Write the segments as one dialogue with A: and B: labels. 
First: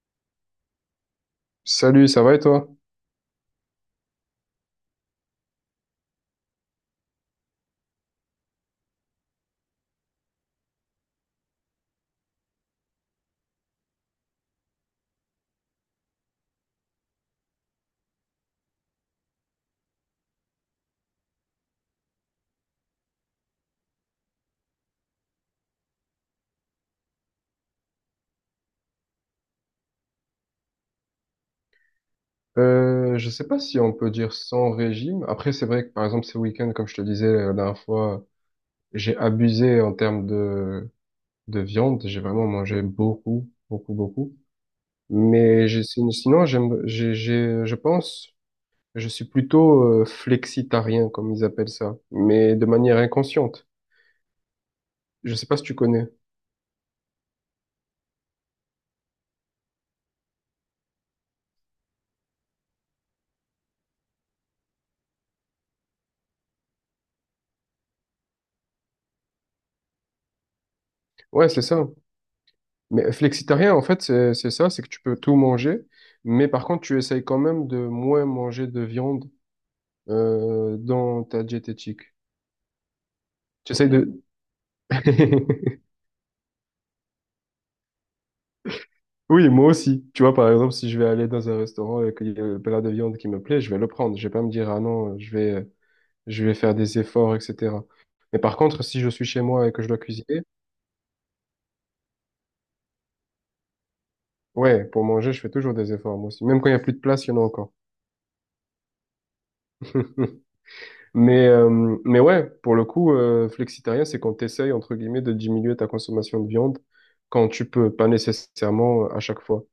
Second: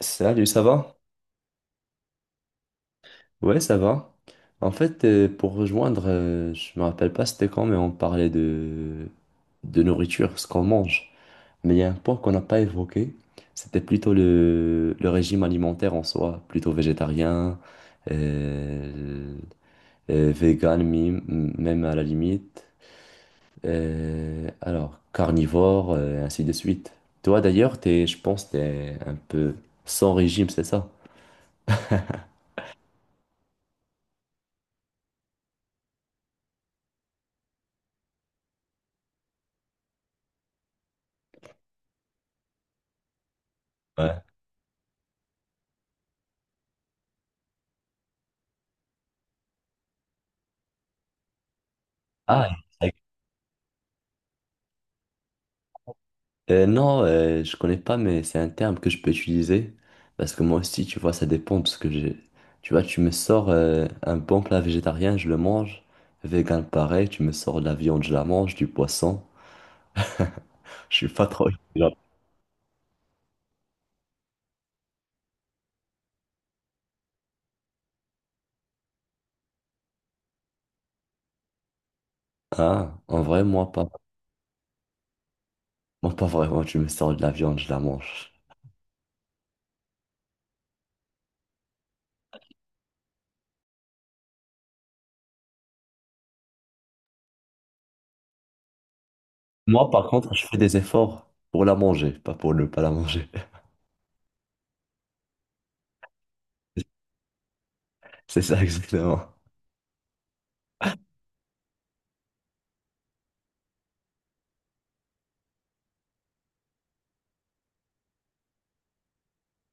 A: Salut, ça va?
B: Salut, ça va et toi?
A: Ouais, ça va. En fait, pour rejoindre, je me rappelle pas c'était quand, mais on parlait de nourriture, ce qu'on mange. Mais il y a un point qu'on n'a pas évoqué, c'était plutôt le régime alimentaire en soi, plutôt végétarien, euh, vegan, même à la limite. Alors, carnivore, ainsi de suite. Toi d'ailleurs, t'es, je pense, t'es un peu sans régime, c'est ça?
B: Je sais pas si on peut dire sans régime. Après, c'est vrai que par exemple, ces week-ends, comme je te disais la dernière fois, j'ai abusé en termes de viande. J'ai vraiment mangé beaucoup, beaucoup,
A: Ouais.
B: beaucoup. Mais sinon, je pense, je suis plutôt flexitarien, comme ils appellent ça,
A: Ah.
B: mais de manière inconsciente. Je sais pas si tu connais.
A: Non, je connais pas, mais c'est un terme que je peux utiliser. Parce que moi aussi, tu vois, ça dépend. Parce que j'ai. Tu vois, tu me sors un bon plat végétarien, je le mange. Vegan, pareil. Tu me sors de la viande, je la mange. Du poisson. Je suis pas trop.
B: Ouais, c'est ça. Mais flexitarien, en fait, c'est ça, c'est que tu peux tout manger, mais par contre, tu essayes quand même de moins manger de viande dans ta diététique.
A: Ah, en vrai, moi pas.
B: J'essaie de...
A: Moi pas vraiment. Tu me sors de la viande, je la mange.
B: Oui, moi aussi. Tu vois, par exemple, si je vais aller dans un restaurant et qu'il y a un plat de viande qui me plaît, je vais le prendre. Je vais pas me dire, ah non, je vais faire des efforts, etc. Mais par contre, si je suis chez moi et que je
A: Moi,
B: dois
A: par contre,
B: cuisiner,
A: je fais des efforts pour la manger, pas pour ne pas la manger.
B: ouais, pour manger, je fais toujours des efforts, moi aussi. Même quand il y a plus de place, il y en a encore.
A: C'est ça, exactement.
B: Mais ouais, pour le coup, flexitarien, c'est quand tu entre guillemets, de diminuer ta consommation de viande quand tu peux, pas nécessairement à chaque fois.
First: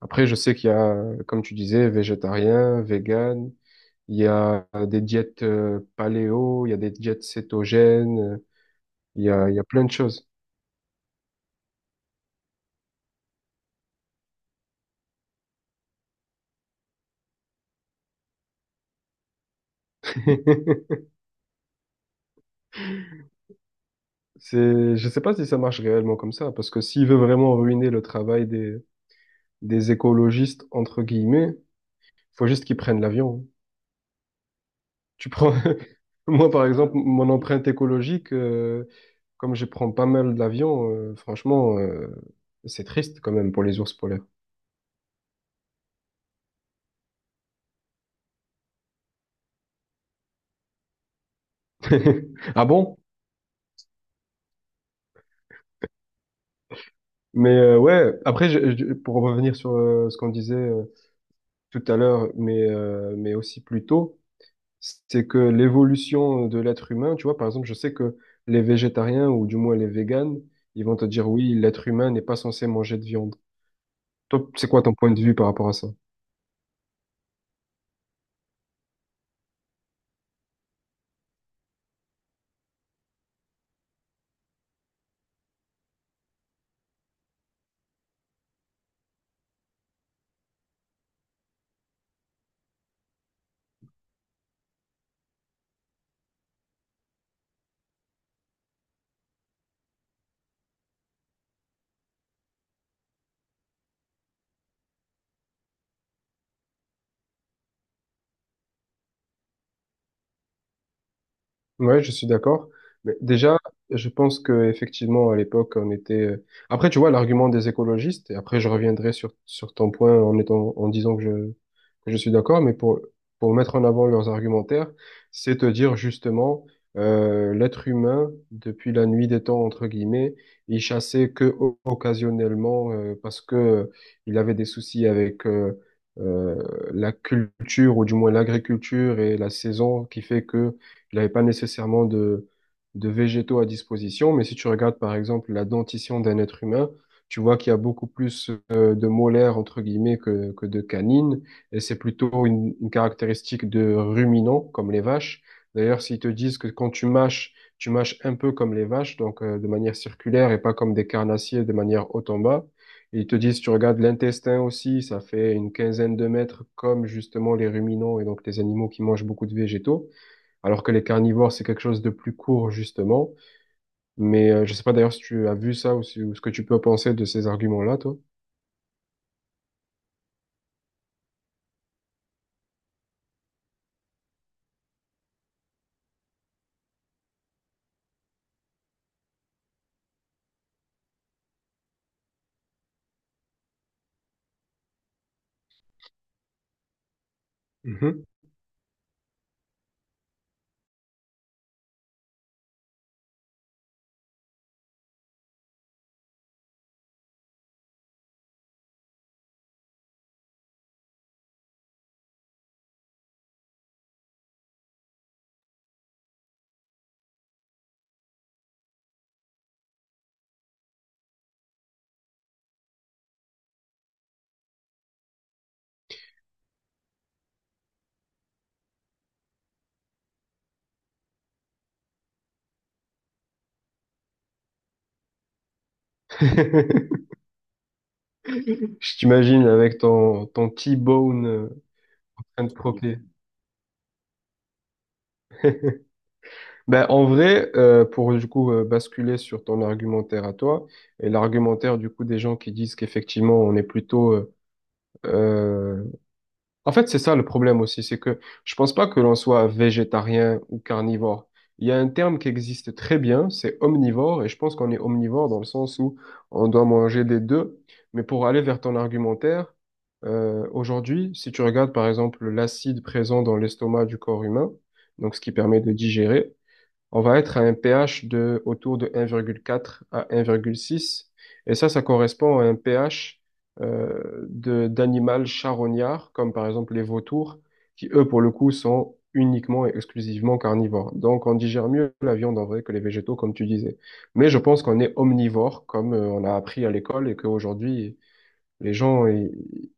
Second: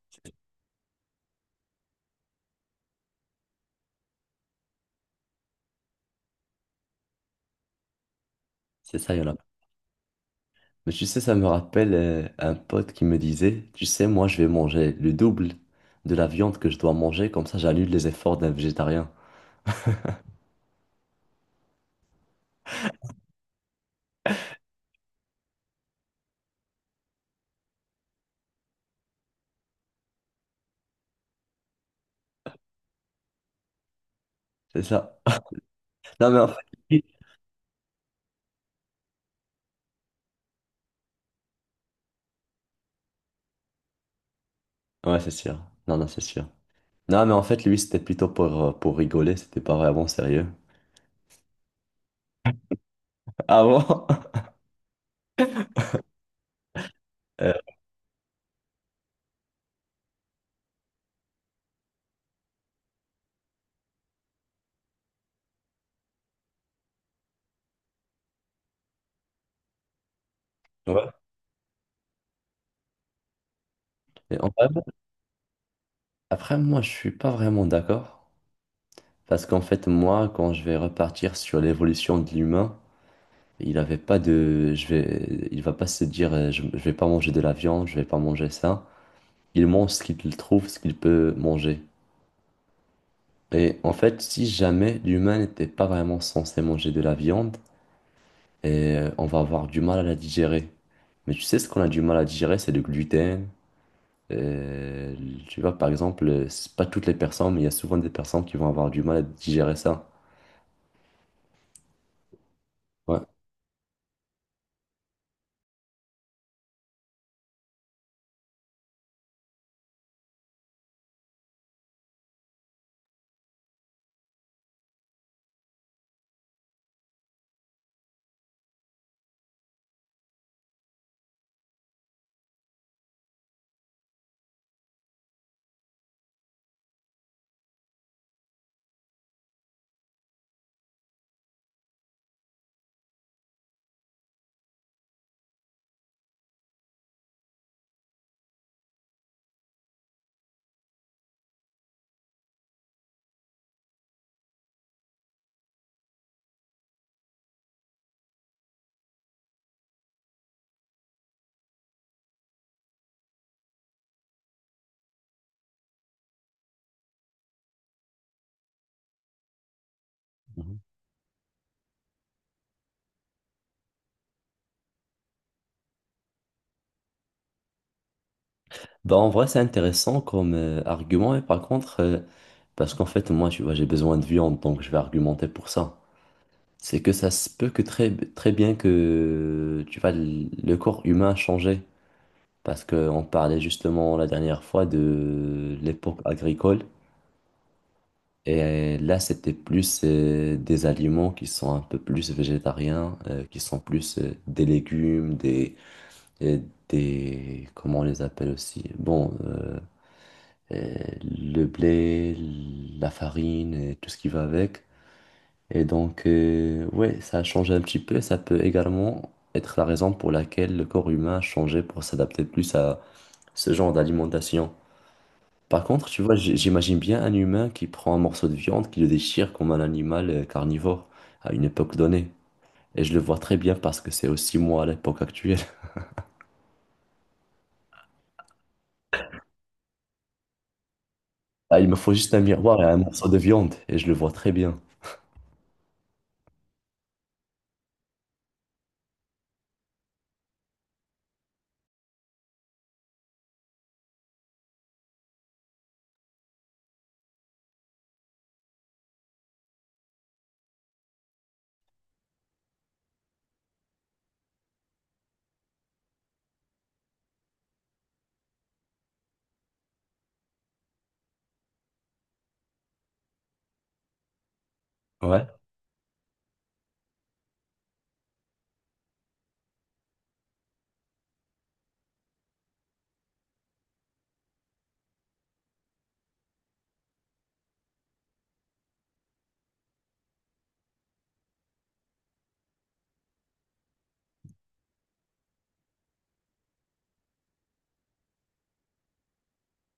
B: Après, je sais qu'il y a, comme tu disais, végétarien, vegan, il y a des diètes paléo, il y a des diètes cétogènes,
A: C'est ça, il y en a.
B: il y a plein de choses.
A: Mais tu sais, ça me rappelle un pote qui me disait, tu sais, moi je vais manger le double de la viande que je dois manger, comme ça j'annule les efforts d'un végétarien.
B: Je sais pas si ça marche réellement comme ça, parce que s'il veut vraiment ruiner le travail des écologistes, entre guillemets, faut juste qu'ils prennent l'avion.
A: C'est ça.
B: Tu prends,
A: Non mais en
B: moi par exemple,
A: fait...
B: mon empreinte écologique, comme je prends pas mal d'avions, franchement, c'est triste quand même pour les ours polaires.
A: Ouais, c'est sûr. Non, non, c'est sûr. Non mais en fait, lui, c'était plutôt pour rigoler, c'était pas vraiment sérieux.
B: Ah bon?
A: Ah bon?
B: Mais
A: Euh,
B: ouais, après, pour revenir sur ce qu'on disait tout à l'heure, mais aussi plus tôt, c'est que l'évolution de l'être humain, tu vois, par exemple, je sais que les végétariens, ou du moins les véganes, ils vont te
A: ouais.
B: dire, oui, l'être humain n'est pas censé manger de viande.
A: Et
B: Toi,
A: en vrai,
B: c'est quoi ton point de vue par rapport à ça?
A: après, moi, je suis pas vraiment d'accord. Parce qu'en fait, moi, quand je vais repartir sur l'évolution de l'humain, il avait pas de... Je vais... Il va pas se dire, je vais pas manger de la viande, je vais pas manger ça. Il mange ce qu'il trouve, ce qu'il peut manger. Et en fait, si jamais l'humain n'était pas vraiment censé manger de la viande, et on va avoir du mal à la digérer. Mais tu sais, ce qu'on a du mal à digérer, c'est le gluten. Euh, tu vois, par exemple, c'est pas toutes les personnes, mais il y a souvent des personnes qui vont avoir du mal à digérer ça.
B: Ouais, je suis d'accord. Mais
A: Ouais.
B: déjà, je pense que effectivement à l'époque, on était. Après, tu vois, l'argument des écologistes. Et après, je reviendrai sur ton point en étant en disant que je suis d'accord. Mais pour mettre en avant leurs argumentaires, c'est te dire justement l'être humain depuis la nuit des temps entre guillemets, il chassait que occasionnellement parce que il avait des soucis avec euh, la culture ou du moins l'agriculture et la saison qui fait que il n'avait pas nécessairement de végétaux à disposition, mais si tu regardes par exemple la dentition d'un être humain, tu vois qu'il y a beaucoup plus de molaires entre guillemets que de canines, et c'est plutôt une caractéristique de ruminants comme les vaches. D'ailleurs, s'ils te disent que quand tu mâches un peu comme les vaches, donc de manière circulaire et pas comme des carnassiers de manière haut en bas. Et ils te disent, tu regardes l'intestin aussi, ça fait une quinzaine de mètres comme justement les ruminants et donc les animaux qui mangent beaucoup de végétaux,
A: Mhm.
B: alors que les carnivores, c'est quelque chose de plus court, justement. Mais je sais pas d'ailleurs si tu as vu ça ou, si- ou ce que tu peux penser de ces arguments-là, toi.
A: Bah, en vrai, c'est intéressant comme argument, et par contre, parce qu'en fait, moi, tu vois, j'ai besoin de viande, donc je vais argumenter pour ça. C'est que ça se peut que très, très bien que tu vois, le corps humain a changé. Parce qu'on parlait justement la dernière fois de l'époque agricole.
B: Mhm.
A: Et là, c'était plus des aliments qui sont un peu plus végétariens, qui sont plus des légumes, euh, des... Comment on les appelle aussi? Bon, euh, le blé, la farine et tout ce qui va avec. Et donc, ouais, ça a changé un petit peu. Ça peut également être la raison pour laquelle le corps humain a changé pour s'adapter plus à ce genre d'alimentation. Par contre, tu vois, j'imagine bien un humain qui prend un morceau de viande, qui le déchire comme un animal carnivore à une époque donnée. Et je le vois très bien parce que c'est aussi moi à l'époque actuelle.
B: Je t'imagine avec ton T-bone
A: Ah, il me faut juste un
B: en train de
A: miroir et un
B: croquer.
A: morceau de viande et je le vois très bien.
B: Ben, en vrai, pour du coup basculer sur ton argumentaire à toi, et l'argumentaire du coup des gens qui disent qu'effectivement on est plutôt euh, en fait, c'est ça le problème aussi, c'est que je pense pas que l'on soit végétarien ou carnivore. Il y a un terme qui existe très bien, c'est omnivore, et je pense qu'on est omnivore dans le sens où on doit manger des deux. Mais pour aller vers ton argumentaire, aujourd'hui, si tu regardes par exemple l'acide présent dans l'estomac du corps humain, donc ce
A: Ouais,
B: qui permet de digérer, on va être à un pH de autour de 1,4 à 1,6. Et ça correspond à un pH de d'animal charognard, comme par exemple les vautours, qui eux, pour le coup, sont uniquement et exclusivement carnivores. Donc, on digère mieux la viande en vrai que les végétaux, comme tu disais. Mais je pense qu'on est omnivore, comme on a appris à l'école, et qu'aujourd'hui, les gens, ils,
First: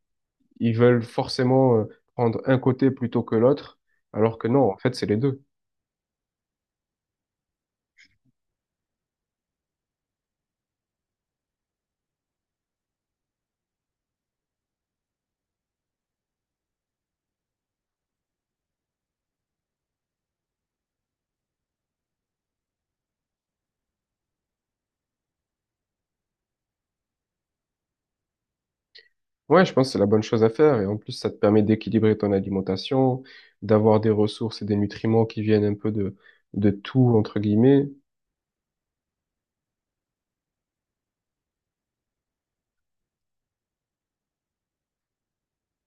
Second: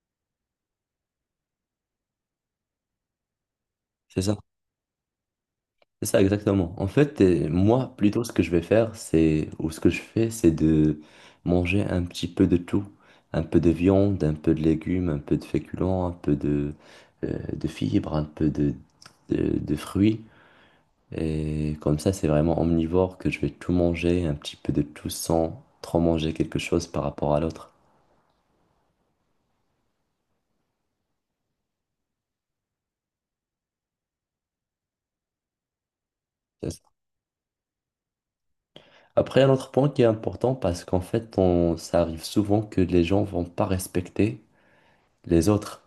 B: ils veulent forcément prendre un côté plutôt que l'autre,
A: c'est ça.
B: alors que non, en fait, c'est les deux.
A: C'est ça, exactement. En fait, moi, plutôt, ce que je vais faire, c'est, ou ce que je fais, c'est de manger un petit peu de tout. Un peu de viande, un peu de légumes, un peu de féculents, un peu de fibres, un peu de fruits. Et comme ça, c'est vraiment omnivore que je vais tout manger, un petit peu de tout sans trop manger quelque chose par rapport à l'autre.
B: Ouais, je pense que c'est la bonne chose à faire. Et en plus, ça te permet d'équilibrer ton alimentation, d'avoir des ressources et des nutriments qui viennent un peu de
A: C'est ça.
B: tout, entre guillemets.
A: Après, un autre point qui est important, parce qu'en fait, on, ça arrive souvent que les gens vont pas respecter les autres.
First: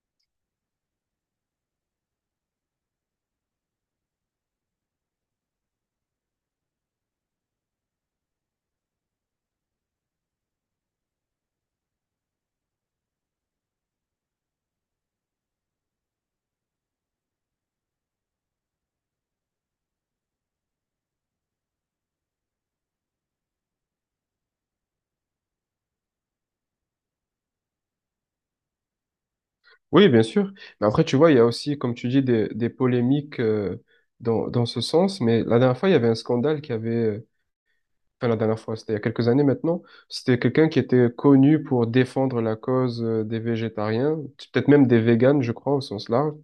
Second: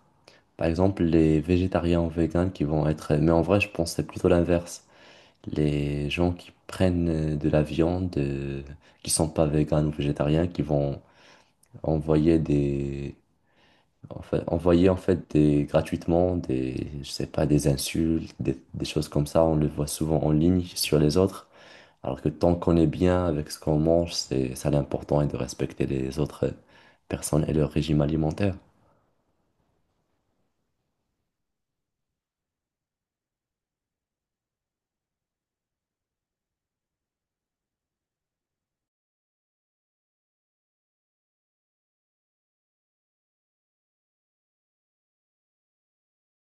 A: Par exemple, les végétariens ou véganes qui vont être... Mais en vrai, je pense que c'est plutôt l'inverse. Les gens qui prennent de la viande, qui sont pas véganes ou végétariens, qui vont envoyer des... Enfin, envoyer en fait des gratuitement des je sais pas des insultes des choses comme ça, on le voit souvent en ligne sur les autres, alors que tant qu'on est bien avec ce qu'on mange, c'est ça l'important, est de respecter les autres personnes et leur régime alimentaire.
B: Oui, bien sûr. Mais après, tu vois, il y a aussi, comme tu dis, des polémiques dans ce sens. Mais la dernière fois, il y avait un scandale enfin, la dernière fois, c'était il y a quelques années maintenant. C'était quelqu'un qui était connu pour défendre la cause des végétariens, peut-être même des véganes, je crois, au sens large.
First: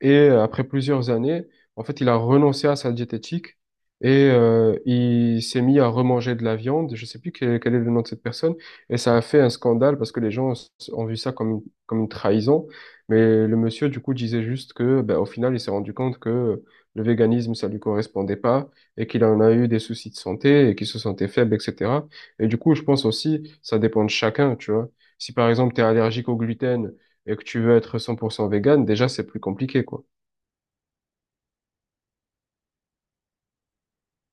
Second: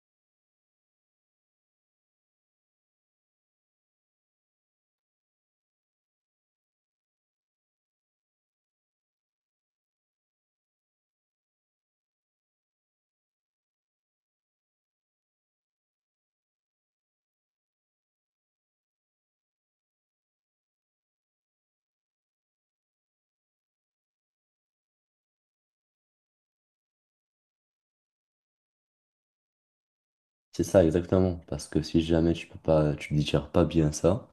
B: Et après plusieurs années, en fait, il a renoncé à sa diététique et il s'est mis à remanger de la viande. Je sais plus quel est le nom de cette personne. Et ça a fait un scandale parce que ont vu ça comme comme une trahison. Mais le monsieur, du coup, disait juste que, ben, au final, il s'est rendu compte que le véganisme, ça lui correspondait pas et qu'il en a eu des soucis de santé et qu'il se sentait faible, etc. Et du coup, je pense aussi, ça dépend de chacun, tu vois. Si par exemple, tu es allergique au gluten, et que tu veux être 100% vegan, déjà, c'est plus compliqué, quoi.
A: C'est ça, exactement. Parce que si jamais tu peux pas, tu digères pas bien ça,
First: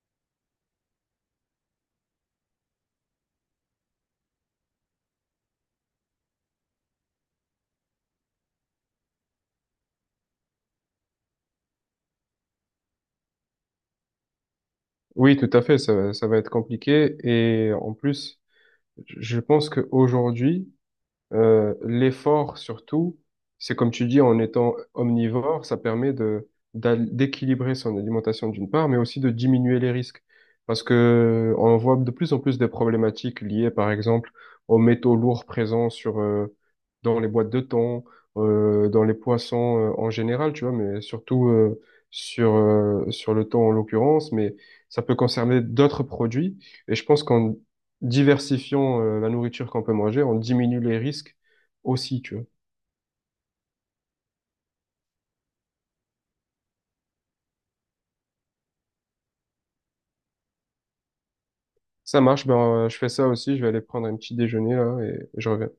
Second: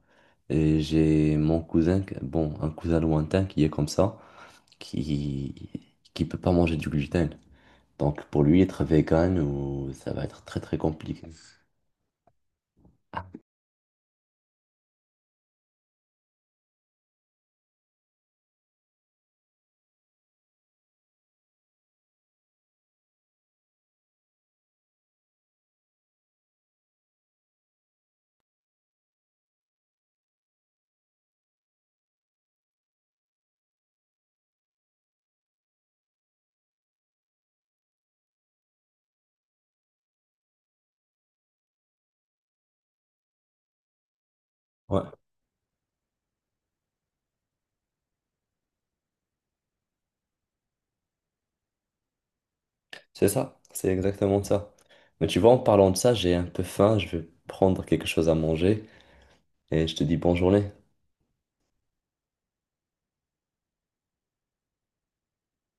A: et j'ai mon cousin, bon, un cousin lointain qui est comme ça, qui peut pas manger du gluten. Donc pour lui, être vegan, ou ça va être très très compliqué.
B: Oui, tout à fait, ça va être compliqué. Et en plus, je pense qu'aujourd'hui, l'effort surtout, c'est comme tu dis, en étant omnivore, ça permet de d'équilibrer son alimentation d'une part, mais aussi de diminuer les risques. Parce que on voit de plus en plus des problématiques liées, par exemple, aux métaux lourds présents sur dans les boîtes de thon, dans les poissons en général, tu vois, mais surtout sur le thon en l'occurrence, mais ça
A: Ouais,
B: peut concerner d'autres produits. Et je pense qu'en diversifions la nourriture qu'on peut manger, on diminue les risques aussi, tu vois.
A: c'est ça, c'est exactement ça. Mais tu vois, en parlant de ça, j'ai un peu faim, je vais prendre quelque chose à manger et je te dis bonne journée.
B: Ça marche, je fais ça aussi, je vais aller prendre un petit déjeuner là et je reviens.